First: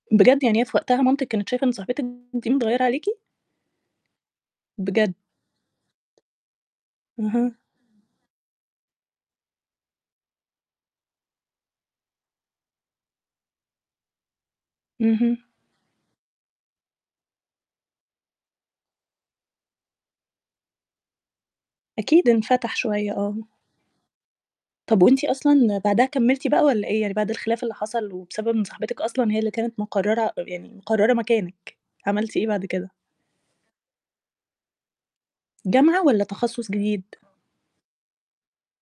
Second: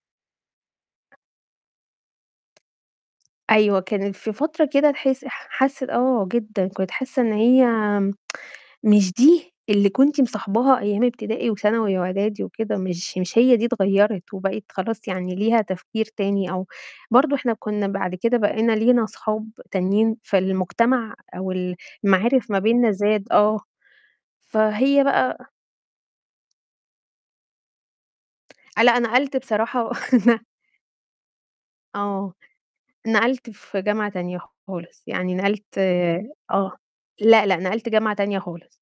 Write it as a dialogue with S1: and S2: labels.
S1: بجد، يعني هي في وقتها مامتِك كانت شايفة إن صاحبتِك دي متغيرة عليكِ؟
S2: أيوه، كانت في فترة كده
S1: بجد!
S2: تحس ح حاسّة آه، جدًا، كنت حاسّة إن
S1: أها.
S2: هي مش دي اللي كنتِ مصاحباها أيام ابتدائي، وثانوي، وإعدادي، وكده، مش مش هي دي، اتغيّرت وبقِت خلاص يعني
S1: اهم.
S2: ليها تفكير تاني، أو برضه إحنا كنا بعد كده بقينا لينا صحاب تانيين فالمجتمع، أو ال
S1: أكيد
S2: المعارف ما
S1: انفتح
S2: بيننا
S1: شوية،
S2: زاد.
S1: آه.
S2: آه. فهي
S1: طب وأنتِ
S2: بقى
S1: أصلًا بعدها كمّلتِ بقى، والّا إيه يعني؟ بعد الخلاف اللي حصل، وبسبب إن
S2: لأ،
S1: صاحبتِك أصلًا
S2: نقلت
S1: هي اللي كانت
S2: بصراحة
S1: مقررة يعني مقررة مكانِك،
S2: آه،
S1: عملتِ إيه بعد كده؟
S2: نقلت في جامعة تانية خالص، يعني نقلت
S1: جامعة، والّا تَخصُّص
S2: آه،
S1: جديد؟
S2: لأ، لأ، نقلت جامعة تانية خالص.